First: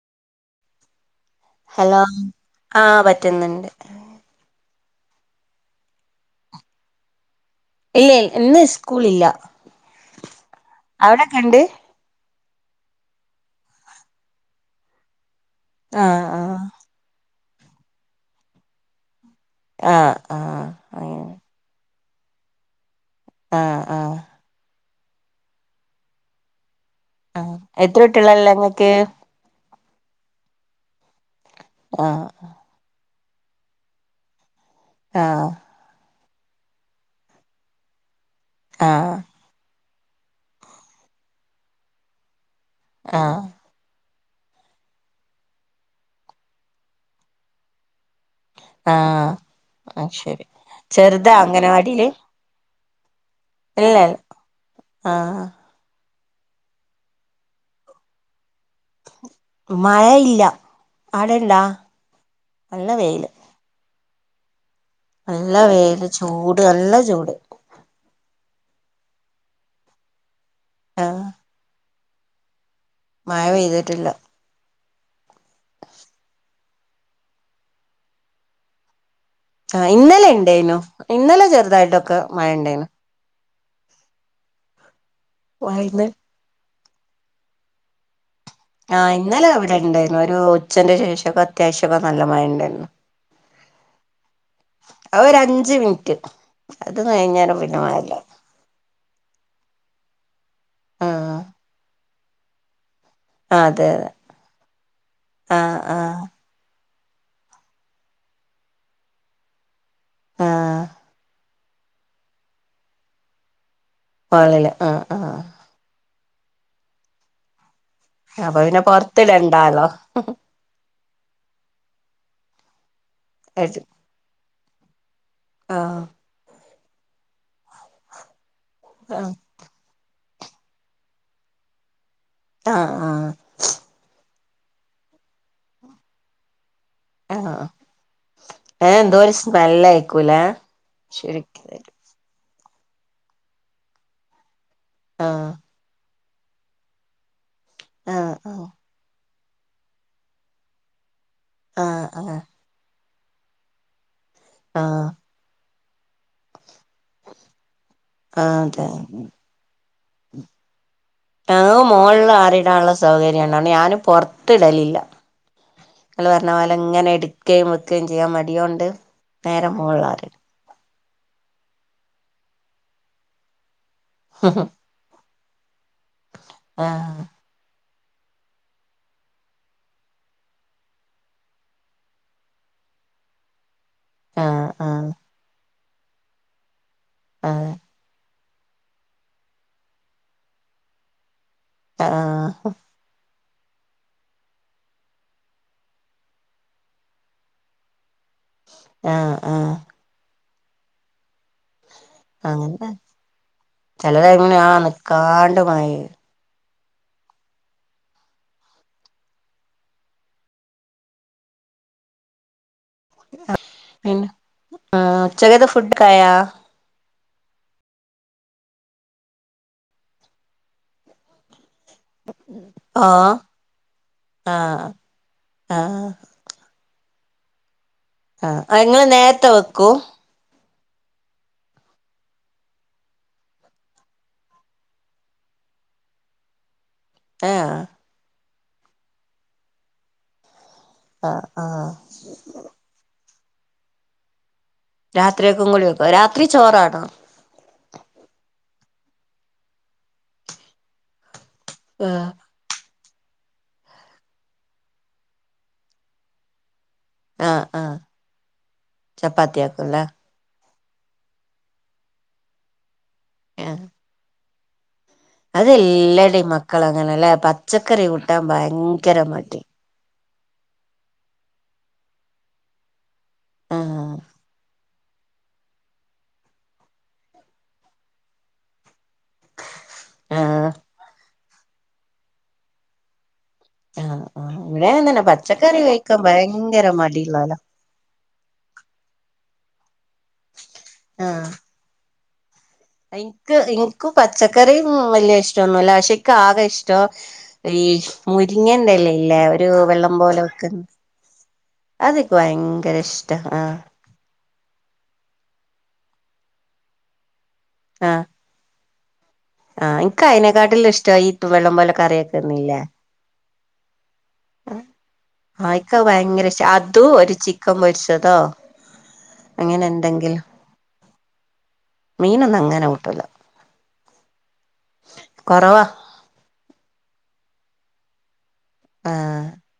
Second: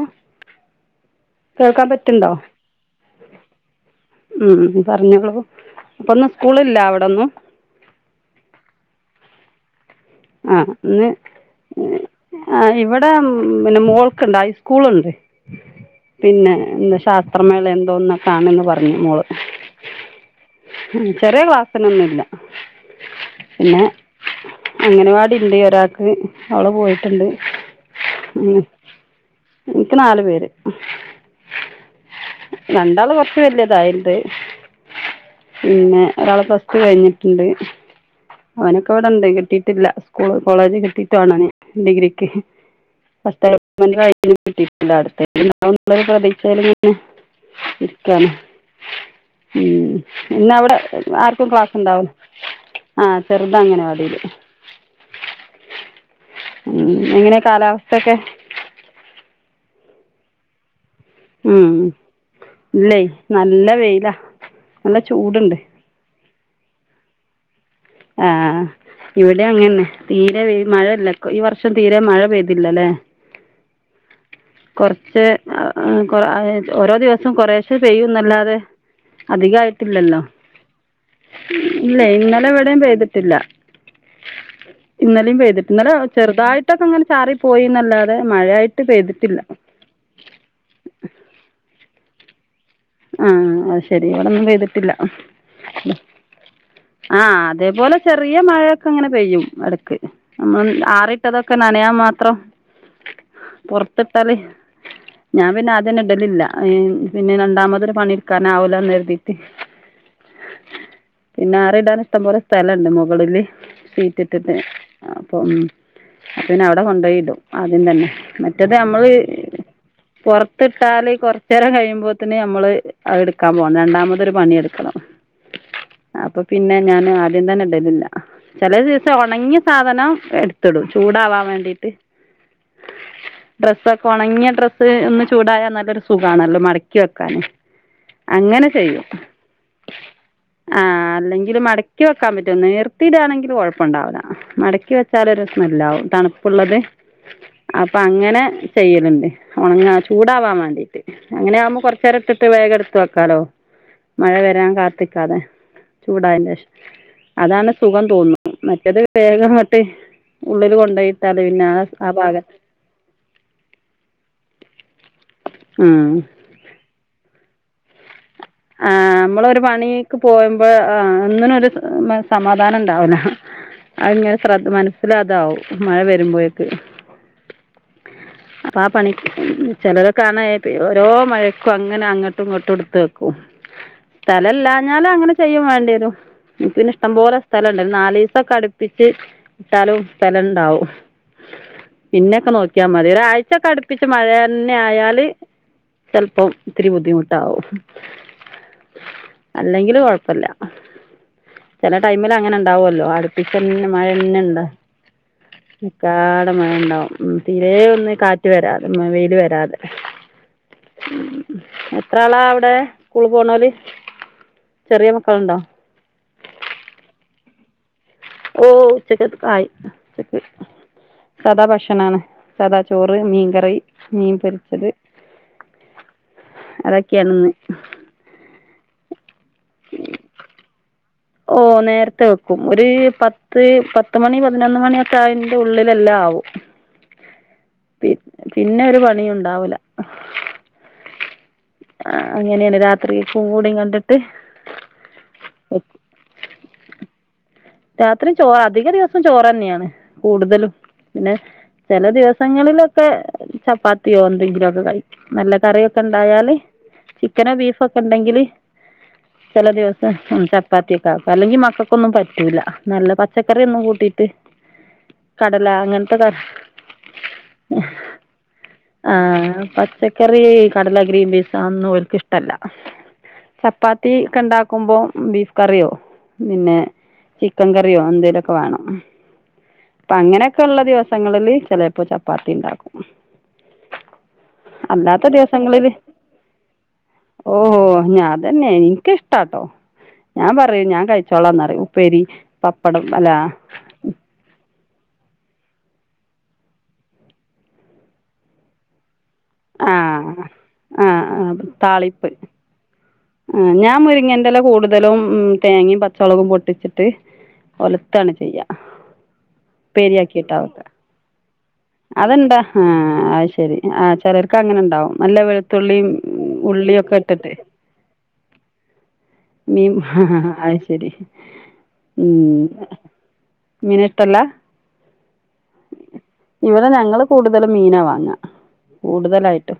[inaudible] കേൾക്കാൻ ഹലോ പറ്റ്ണ്ടോ ആഹ് പറ്റുന്നുണ്ട് ഉം പറഞ്ഞോളൂ അപ്പൊന്ന് സ്കൂളില്ല അവിടൊന്നും ഇല്ലേയ് ഇന്ന് സ്കൂളില്ല ആഹ് ഇന്ന് അവിടൊക്കെണ്ട് ആ ഇവിടെ പിന്നെ മോൾക്കുണ്ട് ഹൈസ്കൂളുണ്ട് ആഹ് പിന്നെ എന്താ ശാസ്ത്രമേള എന്തോന്നക്കാണെന്ന് പറഞ്ഞു മോള് ആഹ് ആഹ് ആഹ് ഉം അങ്ങനെ ചെറിയ ക്ലാസിനൊന്നുംല്ല ആഹ് ആഹ്- അംഗനവാടിണ്ട്‌ ഒരാക്ക് അവള് പോയി- ആഹ് എത്രുട്ട്യാളാള്ളെങ്ങക്ക്? എനിക്ക് നാല് പേര്- ആഹ് രണ്ടാള് കൊർച്ച് വല്യതായിണ്ട്- ആഹ്- പിന്നെ ഒരാള് പ്ലസ് ടു കഴിഞ്ഞിട്ടുണ്ട് ഓനൊക്കെ ആഹ് ഇവിടെണ്ട് കിട്ടീട്ടില്ല- കോളേജ് കിട്ടീട്ടു ഓന് ഡിഗ്രിക്ക് ആഹ് ഫസ്റ്റ് അലോട്മെന്റ് കഴി കിട്ടിട്ടില്ല അടുത്തേല് ണ്ടാവുംന്ന്ള്ളൊരു പ്രതീക്ഷേല്ങ്ങനെ ഇരിക്കാണ്- ആഹ് ഉം ആഹ് ശരി ഇന്നവിടെ ചെറുതാ അംഗനവാടില്? ചെറുത അംഗനവാടില്- ആഹ് ഉം, എങ്ങനെ കാലാവസ്ഥൊക്കെ? മയ ഇല്ല. ആടെ ഇണ്ടാ ഉം നല്ല ഇല്ലേ വെയില് നല്ല വെയിലാ നല്ല നല്ല ചൂടുണ്ട്. വെയില് ചൂട് നല്ല ചൂട് ആഹ് ഇവിടേം അങ്ങനെന്നെ തീരെ വെ മഴയില്ല കൊ ഈ വർഷം തീരെ മഴ പെയ്തില്ലല്ലേ. മയ പെയ്തിട്ടില്ല കൊറച്ച് ഓരോ ദിവസം കൊറേശ്ശെ പെയ്യുംന്നല്ലാതെ അധികം ആഹ് ആയിട്ടില്ലല്ലോ ഇന്നലെ ഇണ്ടേനു ഇന്നലെ ഇല്ല ചെറുതായിട്ടൊക്കെ ഇന്നല മഴ ഇവി [unintelligible] ഇണ്ടേനു പെയ്തിട്ടില്ല ഇന്നലേം പെയ്തിട്ട് ഇന്നലെ വൈകുന്നേ ചെറുതായി [unintelligible] ഇങ്ങനെ ചാറി പോയിന്നല്ലാതെ ആഹ് ഇന്നലെ ഇവിടെ ഇണ്ടായിരുന്നു ഒരു ഉച്ചെന്റെ ശേഷമൊക്കെ അത്യാവശ്യക്കെ നല്ല മഴ ഇണ്ടായിരുന്നു. ആഹ് അത് ശരി [unintelligible] [unintelligible] പെയ്തിട്ടില്ല അത് ഒരു അഞ്ച് മിനിറ്റ് അത് ആഹ് കഴിഞ്ഞേരം പിന്നെ അതേപോലെ മഴയില്ല ചെറിയ മഴയൊക്കെ ഇങ്ങനെ പെയ്യും എടക്ക് ആഹ് ആറിട്ടതൊക്കെ നനയാൻ മാത്രം അതെ അതെ പൊറത്തിട്ടാല് ഞാൻ പിന്നെ ആഹ് അതന്നെ ആഹ് ഇടലില്ല പിന്നെ രണ്ടാമ [unintelligible] പണി എടുക്കാൻ ആവൂലാന്ന് കരുതീട്ട് ആഹ് പിന്നെ ആറിടാനും ഇഷ്ടം പൊലെ സ്ഥലണ്ട് മുകളില് സീറ്റിട്ടിട്ട് ഹോളില് ആഹ് ആഹ് അപ്പം അത് പിന്നെ അവിടെ കൊണ്ടോയി ഇടും ആദ്യം തന്നെ അപ്പൊ മറ്റത് പിന്നെ നമ്മള് പൊറത്തിടണ്ടാലോ പൊറത്തിട്ടാല് കൊറച്ചു നേരം കഴിയുമ്പോത്തേന് നമ്മള് അത് എടുക്കാൻ കരുതി. പോണം രണ്ടാമത് ഒരു പണി എട് ആഹ് അപ്പൊ പിന്നെ ഞാന് ആദ്യം തന്നെ ഇടലില്ല. ചെല ദിവസം ആഹ് ഒണങ്ങിയ സാധനം എടുത്തിടും ചൂടാവാൻ വേണ്ടീട്ട്. ആഹ് ആഹ് ഡ്രസ്സൊക്കെ ഒണങ്ങിയട് ഡ്രസ്സ് ഒന്ന് ചൂടായ നല്ലൊരു സുഖാണല്ലോ മടക്കി വെക്കാന്. ആഹ് അങ്ങനെ ഏഹ് ചെയ്യും എന്തോ ഒരു സ്മെല്ലായിക്കൂലേ ആഹ് ശരിക്ക് അല്ലെങ്കില് മടക്കി വെക്കാൻ പ നീർത്തിടാണെങ്കില് കൊഴപ്പണ്ടാവൂല മടക്കി വെച്ചാലൊരു ആഹ് സ്മെല്ലാവും തണു പ്പ്ള്ളത് അപ്പ ആഹ് അങ്ങനെ ആഹ് ചെയ്യല്ണ്ട് ഒണങ്ങാ ചൂടാവാൻ വാണ്ടിട്ട്. അങ്ങനെയാവുമ്പോ ആഹ് കൊറച്ചേരം ആഹ് ഇട്ടിട്ട് വേഗം ഇട്ത്ത് വെക്കാലോ മഴ വരാൻ ആഹ് കാത്ത്ക്കാതെ. ചൂടായൻ്റെഷം അതാണ് സുഖം തോന്നുന്നു മറ്റത് വേഗംങ്ട്ട് തണവ് മോളിൽ ഭാഗം ആറിടാൻള്ള സൗകര്യം ആണ് അതോണ്ട് ഞാനും പൊറത്ത് ഇടലില്ല. ഉം ഇങ്ങള് പറഞ്ഞ പോലെ ഇങ്ങനെ ഇട്ക്കേം വെക്കേം ആഹ് അമ്മളൊരു പണീക്ക് പോവുമ്പോ ആഹ് ഒന്നിനും ഒരു മെ സമാധാനം ഇണ്ടാവൂല. അഹ്ങ്ങനെ ശ്രദ് മനസ്സിലതാവും. മഴ വരുമ്പോയേക്ക് ആഹ് അപ്പ ആ പണി ചെലരൊ കാണ ഈ ഓരോ മഴക്കും അങ്ങനെ അങ്ങട്ടും ഇങ്ങട്ടും ഇട്ത്ത് വെ ഉ ആഹ് സ്ഥലല്ലാഞ്ഞാല് ആഹ് അങ്ങനെ ചെയ്യും വാണ്ടിയേരും നിക്ക് പിന്നെ ഇഷ്ടം പോലെ അതെ സ്ഥലംണ്ടൽ നാലീസൊക്കെ അട്പ്പിച്ച് ഇട്ടാലും സ്ഥലണ്ടാവും. ആഹ് പിന്നെക്കെ നോക്കിയാ മതി ഒരാഴ് ച്ചക്കെ അടുപ്പിച്ച് മഴയന്നെ ആയാല് ചെലപ്പം ഇത്തിരി ബുദ്ധിമുട്ടാവും. ആഹ് ആഹ് അല്ലെങ്കില് കൊഴപ്പില്ല ചില ടൈമിൽ അങ്ങനെ ഉണ്ടാവുമല്ലോ അടുപ്പിച്ചന്നെ മഴ ചെല തന്നെ ടൈമിന് ഉണ്ട് ആഹ് നിക്കാണ്ട് മഴെയ്യും നീക്കാട മഴ ഉണ്ടാവ ഉം തീരെ ഒന്ന് കാറ്റ് വരാതെ വെയില് വരാതെ എത്ര ആളാ അവിടെ സ്കൂള് പോനോല് പിന്നെ ചെറിയ ആഹ് മക്കളുണ്ടോ ഉച്ചക്കത്തെ ഫുഡൊക്കെ ആയാ ഓ ഉച്ചക്ക്ക്കയി ച സദാ ഭഷ ഭക്ഷണണ് സദാ ചോറ് ഓഹ് മീൻകറി മീൻ പൊരിച്ചത് ആഹ് ആഹ് അതൊക്കെയണന്ന് മം ആ എങ്ങള്ൾ നേരത്തെ വെക്കും ഓ നേരത്തെ വെക്കും ഒരു പത്ത് പത്ത് മണി പതിനൊന്ന് മണിയൊക്കെ അതി ൻ്റെ ഉള്ളിലെല്ലാം ആവും ഏഹ് പി പിന്നെ ഒരു പണിയ ഉണ്ടാവൂല ആഹ് ആഹ് ആ അങ്ങനെയാണ് രാത്രി കൂ ഗൂഢയും കണ്ടിട്ട് രാത്രിയ ഒക്കെ കൂളി വക്ക രാത്രി ചോറാണോ രാത്രി ചോറ അധിക ദിവസം ചോറ് തന്നെയാണ് കൂടുതലും പിന്നെ ചില ആഹ് ദിവസങ്ങളിൽ [unintelligible] ചപ്പാത്തിയോ എന്തെങ്കിലുമ ഒക്കെ കഴിക്കും നല്ല കറിയൊക്കെ ഉണ്ടായാല് ചിക്കനോ ആഹ് ബീഫ ആഹ് ഒക്കെ ഉണ്ടെങ്കില് ചില ചപ്പാത്തിയാക്കുംല്ലേ ദിവസം ഉം ചാ ചപ്പാത്തിയൊക്കെ അല്ലെങ്കി മക്കൾക്കൊന്നും പറ്റൂല നല്ല പച്ചക്കറിയൊന്നും കൂട്ടിയിട്ട് കടല അത് അങ്ങനത്തെ ക എല്ലാടെയും മക്കള അങ്ങനെല്ലേ പച്ചക്കറി കൂട്ടാന് ഭയങ്കരമായിട്ടി ചെറിയ ഈ കടല ഗ്രീൻപീസ് അന്നും ഓൽക്ക് ഇഷ്ടല്ല ചപ്പാത്തി ആഹ് ക്കണ്ടാക്കുമ്പൊ ബീഫ് കറിയോ പിന്നെ ചിക്കൻ കറിയോ എന്തേങ്കലൊക്കെ വേണം അപ്പൊ ആഹ് അങ്ങനെയൊക്കെള്ള ദിവസങ്ങളില് ചിലപ്പോ ചപ്പാത്തി ഇണ്ടാക്കും ആ ആ ഇവിടെ തന്നെ പച്ചക്കറി ദിവസങ്ങളില് കഴിക്കാൻ ഭയങ്കര ഓ മടിള്ളാലാ ഞാൻ അതന്നെ എനിക്കിഷ്ടാട്ടോ ഞാൻ പറയൂ ഞാൻ കഴിച്ചോളാംന്നറയും ഉപ്പേരി പപ്പടം അല്ല ഇനിക്ക് ഇനിക്ക് പച്ചക്കറി ഉം വലിയ ഇഷ്ടൊന്നുല്ല പക്ഷേ എനക്കാകെ ഇഷ്ടം ഈ മുരിങ്ങണ്ടല്ലേ ഇല്ല ഒരു ആ വെള്ളം പോലെ വെക്കുന്നു ആ ആ അത് താളിപ്പ് ഭയങ്കര ഇഷ്ട ആ ഞാൻ മുരിങ്ങേൻന്റെല്ല കൂടുതലും ഉം തേങ്ങയും പച്ചളകവും പൊട്ടിച്ചിട്ട് ഒലത്താണ് ചെയ്യാ ആ എനക്ക് അയിനെക്കാട്ടിലും ഇഷ്ടാ ഈ വെള്ളം പോലെ കറി അത്ണ്ടാ വെക്കുന്നില്ലേ ആ അത് ശരി ആ ചിലർക്ക് അങ്ങനെ ഇണ്ടാവും നല്ല ആഹ് ഇക്ക് അത് വെളുത്തുള്ളിയും ഭയങ്കര അതും ഉള്ളിയൊക്കെ ഒരു ചിക്കൻ മൊരിച്ചതോ മീ അത് ശരി ഉം മീനൊന്നും അങ്ങനെ കൂട്ടൂല മിനിട്ടല്ല കൊറവാ ഇവിടെ ഞങ്ങള് കൂടുതലും മീനാ വാങ്ങാ ആഹ് കൂടുതലായിട്ടും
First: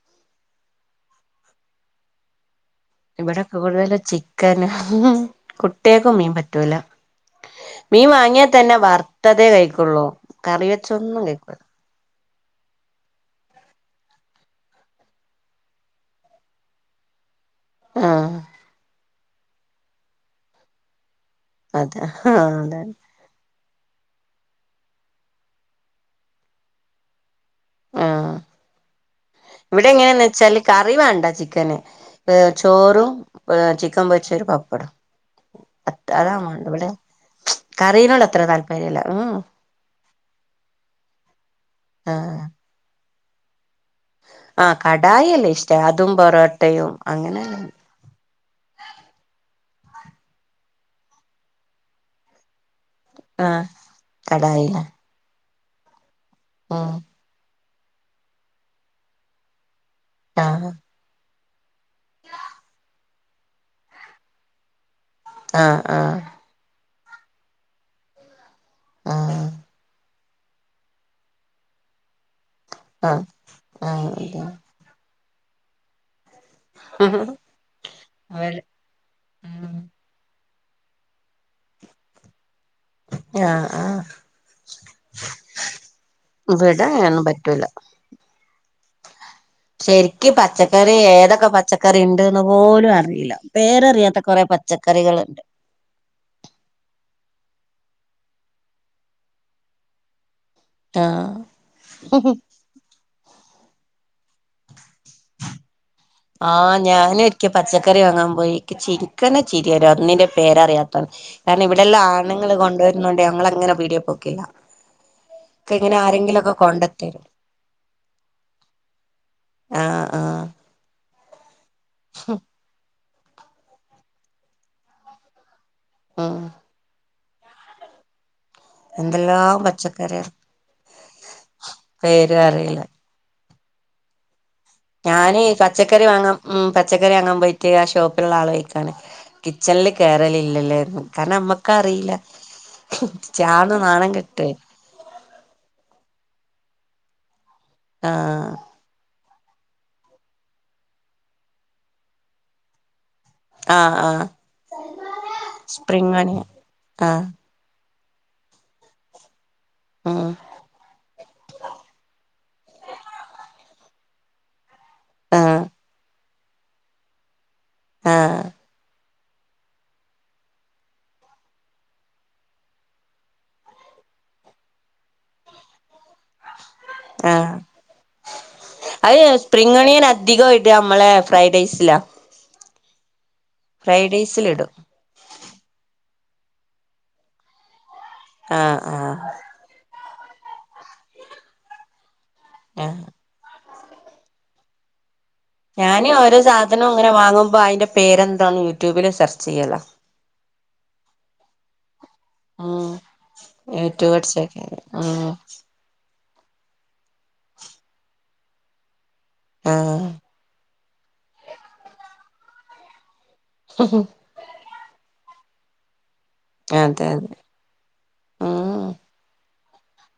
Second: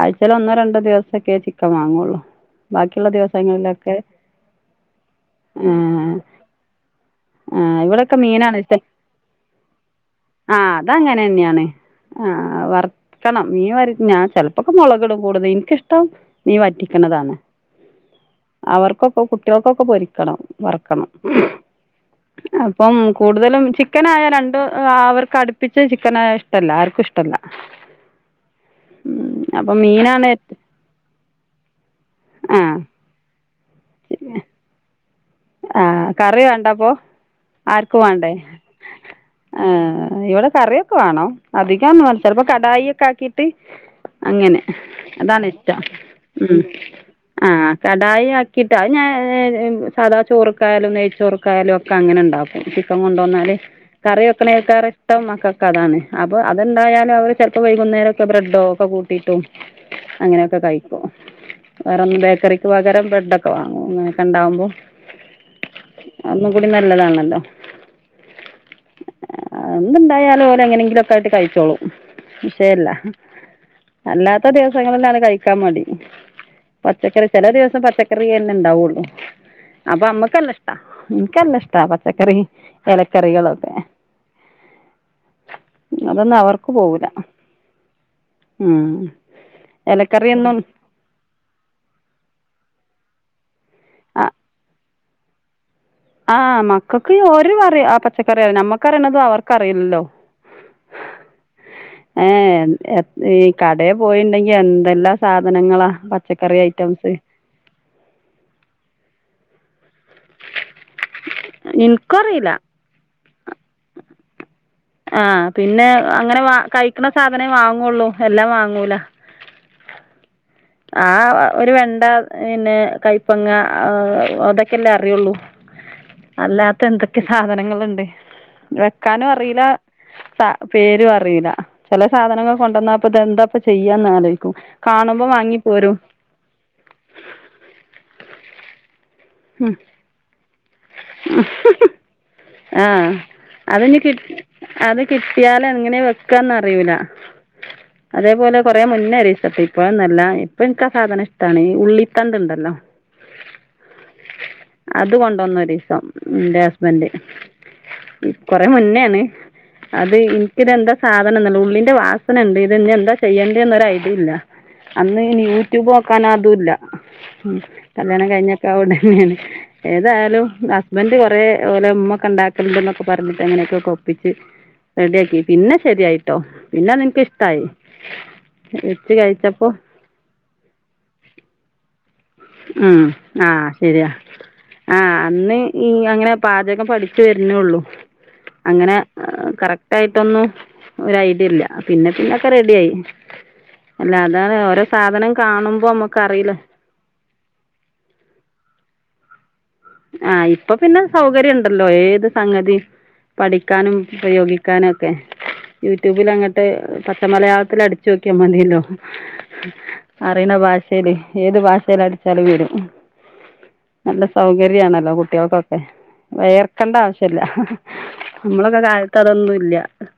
ആഴ്ചായിലൊന്നോ രണ്ടോ ദിവസൊക്കെ ചിക്കൻ വാങ്ങുള്ളു ഇവിടെ കൂടുതലും ചിക്കന് ആ, കുട്ടികക്കും മീൻ പറ്റൂല ആ, മീൻ ഇവിടെയൊക്കെ വാങ്ങിയാൽ മീനാണ് തന്നെ ഇഷ്ടം വർത്തതേ കഴിക്കൊള്ളൂ ആ അതങ്ങനന്നെയാണ് ആ വറക്കണം മീ വരി ഞാൻ ചിലപ്പോക്കെ മുളകിടും കൂടുതും എനിക്കിഷ്ടം മീ വറ്റിക്കണ താണ് ആഹ് അവർക്കൊക്കെ കുട്ടികൾക്കൊക്കെ പൊരിക്കണം വറ്ക്കണം അതെ ആഹ് അതെ അപ്പം കൂടുതലും ചിക്കനായൽ രണ്ടും അവർക്കടുപ്പിച്ച് ചിക്കനായാൽ ഇഷ്ടല്ല ആർക്കും ഇഷ്ടല്ല ആഹ് അപ്പം ഇവിടെ എങ്ങനെയന്ന് മീനാണ് വെച്ചാല് കറി വേണ്ട ചിക്കന് ആ ചോറും ചിക്കൻ പൊരിച്ചൊരു പപ്പടം ആ അതാ കറി വേണ്ടത് ഇവിടെ വേണ്ടപ്പൊ ആർക്കും കറീനോട് വേണ്ടേ അത്ര താല്പര്യല്ല ഉം ആ ഇവിടെ കറിയൊക്കെ വേണം അധികംന്ന ആഹ് ചിലപ്പോ കടായി ഒക്കെ ആക്കിട്ട് അങ്ങനെ ആഹ് കടായി അതാണ് അല്ലേ ഇഷ്ടം അതും ഉം പൊറോട്ടയും ആ അങ്ങനെയല്ല കടായി ആക്കിട്ടാ അത് ഞാ സാധാ ചോറ്ക്കായാലും നെയ്ച്ചോറ്ക്കായാലും ഒക്കെ അങ്ങനെ ഇണ്ടാക്കും കൊണ്ട്ന്നാല് ആഹ് കറി കടായില്ലേ വെക്കണേക്കാറ് ഇഷ്ടം മക്കക്ക് അതാണ് അപ്പൊ ഉം അതൊണ്ടായാലും അവര് ചെ ഇപ്പൊ വൈകുന്നേരക്കെ ബ്രെഡോ ഒക്കെ കൂട്ടിട്ടും അങ്ങനെയൊക്കെ ആഹ് കഴിക്കും വേറൊന്നും ബേക്കറിക്ക് പകരം ബ്രഡൊക്കെ വാങ്ങും ങ്ങനൊക്കെണ്ടാവുമ്പോ ആഹ് ആ നല്ലതാണല്ലോ ആ പിന്നെന്തായാലും ലെ എങ്ങനെങ്കിലൊക്കെയായിട്ട് കഴിച്ചോളൂം വിഷയല്ല ആഹ് ആഹ് അല്ലാത്ത ദിവസങ്ങളിലാണ് കഴിക്കാൻ മടി ആഹ് പച്ചക്കറി ചില ദിവസം പച്ചക്കറി തന്നെ അവല് ഇണ്ടാവുള്ളു ഉം എനക്കെല്ലാം ഇഷ്ടാ പച്ചക്കറി ആഹ് എലക്കറികളൊക്കെ ആഹ് അതൊന്നും അവർക്ക് ഇവിടെ പോവില്ല അങ്ങനൊന്നും പറ്റൂല ഉം ശരിക്ക് ഇലക്കറിയൊന്നും പച്ചക്കറി ഏതൊക്കെ പച്ചക്കറി ഇണ്ട്ന്ന് പോലും അറിയില്ല പേരറിയാത്ത കൊറെ പച്ചക്കറികള്ണ്ട് ആഹ് മക്കൾക്ക് ഒരു [unintelligible] ആ പച്ചക്കറി നമ്മക്കറിയണതും അവർക്ക് അറിയില്ലല്ലോ ആഹ് ആ ഏ എ കടയിൽ പോയിണ്ടെങ്കി എന്തെല്ലാം സാധനങ്ങളാ ആ പച്ചക്കറി ഐറ്റംസ് ഞാനും ഇരിക്ക പച്ചക്കറി വാങ്ങാൻ പോയിക്ക് ചിരിക്കന ചിരി വരും അന്നിന്റെ പേരറിയാത്ത കാരണം ഇവിടെല്ലാം ഇൻക്കറീല ആണങ്ങള് കൊണ്ടുവരുന്നണ്ടേ ഞങ്ങള് അങ്ങനെ പീടിയ പോക്കില്ല ആഹ ഇക്ക് പിന്നെ ഇങ്ങനെ അങ്ങനെ ആരെങ്കിലൊക്കെ വാ കഴിക്കണ കൊണ്ടത്തരും സാധനേ വാങ്ങുള്ളൂ എല്ലാം വാങ്ങൂല ആഹ ആഹ ആ ഒരു വെണ്ട പിന്നെ കൈപ്പങ്ങ അതൊക്കെല്ലേ അറിയുള്ളൂ ഉം അല്ലാത്ത എന്തൊക്കെ സാധനങ്ങുണ്ട് വെക്കാനും എന്തെല്ലാം അറിയില്ല പച്ചക്കറിയാ പേരും അറിയില്ല ചില പേരും സാധനങ്ങൾ അറിയില്ല കൊണ്ടുവന്നപ്പ ഇതെന്താ ചെയ്യാന്ന് ആലോചിക്കും കാണുമ്പോ ഞാന് വാങ്ങിപ്പോരും പച്ചക്കറി വാങ്ങാൻ ഉ പച്ചക്കറി വാങ്ങാൻ പോയിട്ട് ആ ഷോപ്പിലുള്ള ആളൾ കഴിക്കാണ് ഉം കിച്ചണില് കേയറലില്ലല്ലേ കാര അമ്മക്ക അറിയില്ല ആഹ അതിന് ക അത് കിട്ടിയാല എങ്ങനെ വെ ന്ന അറിൂല ആഹ് അതേപോലെ കൊറെ മുന്നരി ഇപ്പഴന്നല്ല ഇപ്പൊ എനക്കാ സാധനം ഇഷ്ടമാണ് ഉള്ളിത്തണ്ട് ഉണ്ടല്ലോ ആഹ ആഹ ന്ന ദിവസം എന്റെ ഹസ്ബന്ഡ് കൊറെ മുന്നോണ് അത് ഉം എനിക്കിതെന്താ സാധനം എന്നല്ല ഉള്ളിന്റെ വാസന ഉണ്ട് ഇത് ഇ എന്താ ചെയ്യേണ്ടന്ന് ഒരു അല്ല അന്ന് ഇനി ആഹ് യൂട്യൂബ് നോക്കാന അതല്ല ഉ കല്യാണം ആഹ് കഴിഞ്ഞൊക്കെ അണ്ട തന്നെയാണ് ഏതായ ഹസ്ബന്ഡറ് കൊറെേലെ ഉമ്മ ഒക്കെ ഉണ്ടാക്കലുണ്ട് എന്നൊക്കെ പറഞ്ഞിട്ട് അങ്ങനെയൊക്കെ കൊ പ്പിച്ച് റെഡിയാക്കി പിന്നെ ശെരിയായിട്ടോ പിന്നെ എനിക്ക് ആഹ് ഇഷ്ടായി അത് സ്പ്രിംഗണിയൻ അധികമായിട്ട് നമ്മളെ ഫ്രൈഡ് റൈസിലാ ഉം ആഹ ശരിയാ ഫ്രൈഡ് റൈസിലിടും ആഹ് അന്ന് ഈ അങ്ങനെ പാചകം പഠിച്ചു വരുന്നള്ളു ആഹ് അങ്ങനെ ആഹ് ക ആയിട്ടൊന്നും ഒരു ഐഡിയ ഇല്ല പിന്നെ പിന്നൊക്കെ റെഡി ആയി ആഹ് അല്ല അതാണ് ഓരോ സാധനം കാണുമ്പോ ഞാന് ഓരോ നമ്മുക്കറിയില്ല സാധനവും അങ്ങനെ വാങ്ങു അ അയിന്റെ പേരെന്താണ് യൂട്യൂബില് സെർച്ച് ചെയ്യല അപ്പൊ പിന്നെ സൗകര്യം ഉണ്ടല്ലോ ഏ സംഗതി ആഹ് പഠിക്കാനും യൂട്യൂബ് അടിച്ചൊക്കെ ഉപയോഗിക്കാനും ഒക്കെ ആഹ് യ ട്യൂബിൽ അങ്ങട്ട് പച്ച മലയാളത്തിൽ അടിച്ചു വോക്കിയാൽ മതില്ലോ ആഹ് അറിയണ ഭാഷ ശരി ഏത് ഭാഷൽ അടിച്ചാലും വീടും നല്ല സൗകര്യ യാണല്ലോ കുട്ടികൾക്കൊക്കെ വയർക്കണ്ട അതെ അതെ ആവശ്യല്ല നമ്മളൊക്കെ കഴ്ത്തറൊന്നും ഇല്ല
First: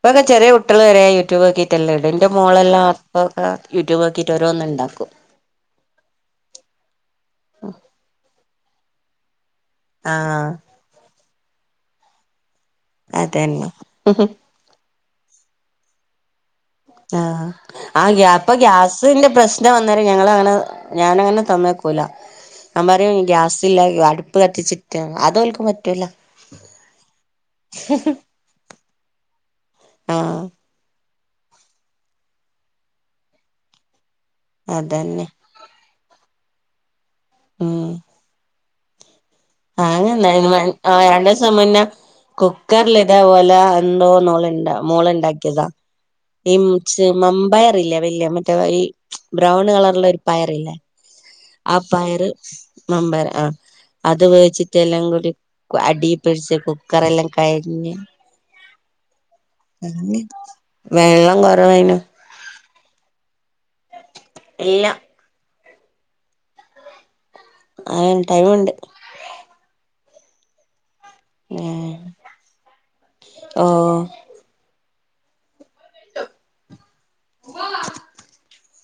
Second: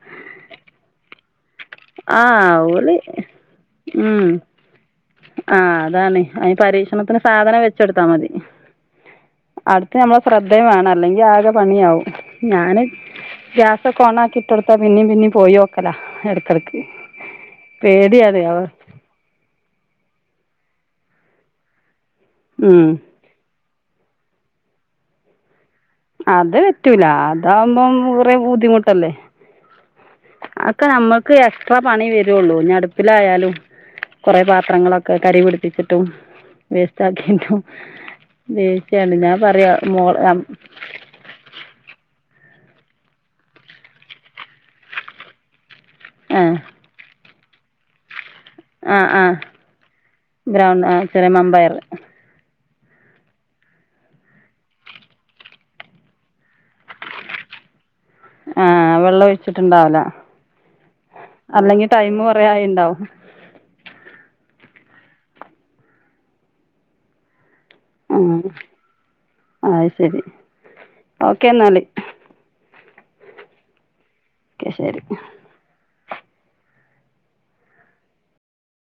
ഇതൊക്കെ കുട്ടികൾ വരെ യൂടൂബ് മറ്റല്ല ഇൻ്റെ ആഹ് മോളെല്ലാം ഓല് അപ്പക്കെ യൂട്യൂബ് ആക്കിയിട്ട് ഓരോന്ന് ഉണ്ടാക്കും ആ അതാണ് അന് പരീക്ഷണത്തിന് സാധനം വെച്ചെടുത്താ മതി അടുത്ത് നമ്മളെ ആഹ് ശ്രദ്ധേയും വേണം അല്ലെങ്കിൽ ആകെ പണിയാവും ഞാന് അതന്നെ ഗ്യാസൊക്കെ ഓണ ആക്കിട്ട് കൊടുത്താ പിന്നേ പിന്നേ പോയി നോക്കലാ എടുക്കടുത്ത് ആ ആ് അപ്പൊ ഗ്യാസിന്റെ പ്രശ്നം വന്നേരം ഞങ്ങള അങ്ങനെ ഞാൻ അങ്ങനെ തമ്മേക്കൂല ഞാൻ ഉം പറയും ഗ്യാസില്ല അടുപ്പ് കത്തിച്ചിട്ട് അതോ അത് പറ്റൂല അതകുമ്പം കുറെ ബുദ്ധിമുട്ടല്ലേ ആഹ് അക്കെ നമ്മുക്ക് എക്സ്ട്രാ പണി വരുള്ളൂ അടുപ്പിലായാലും കുറെ പാത്രങ്ങളൊക്കെ അതന്നെ കരി പിടിപ്പിച്ചിട്ടും വേസ്റ്റ് ആക്കിട്ടും ഇതെന് പണി അന്തയാണ്ട രണ്ടുസും മുന്നേ കുക്കറൽ ഇതേപോലെ എന്തോ മോളണ്ട മോളുണ്ടാക്കിയതാ ഈ ച വയറില്ല വല്- മറ്റേ ആഹ് ആഹ് ബ്രൗൺ കളറുള്ള ഒരു പയറ ഇല്ലേ ഗ്രൗണ്ട് ആഹ് ചെറിയ മമ്പയർ ആ പയറ് മമ്പരാ ആ അ അത് വെച്ചിട്ട എല്ലാം കൂടി അടിപ്പി ടിച്ച് കുക്കറെ എല്ലാം കരിഞ്ഞ് ആവെള്ളം ഒഴിച്ചിട്ടുണ്ടാവല വെള്ളം അല്ലെങ്കി കൊറവേനു ടൈം കൊറയായി ഉണ്ടാവും ആ ഇല്ല ആ ആഹ് ടൈമുണ്ട് അത് ശരി ഓക്കെ ഏ എന്നാല് ഓ ഓക്കെ ശരി വഹ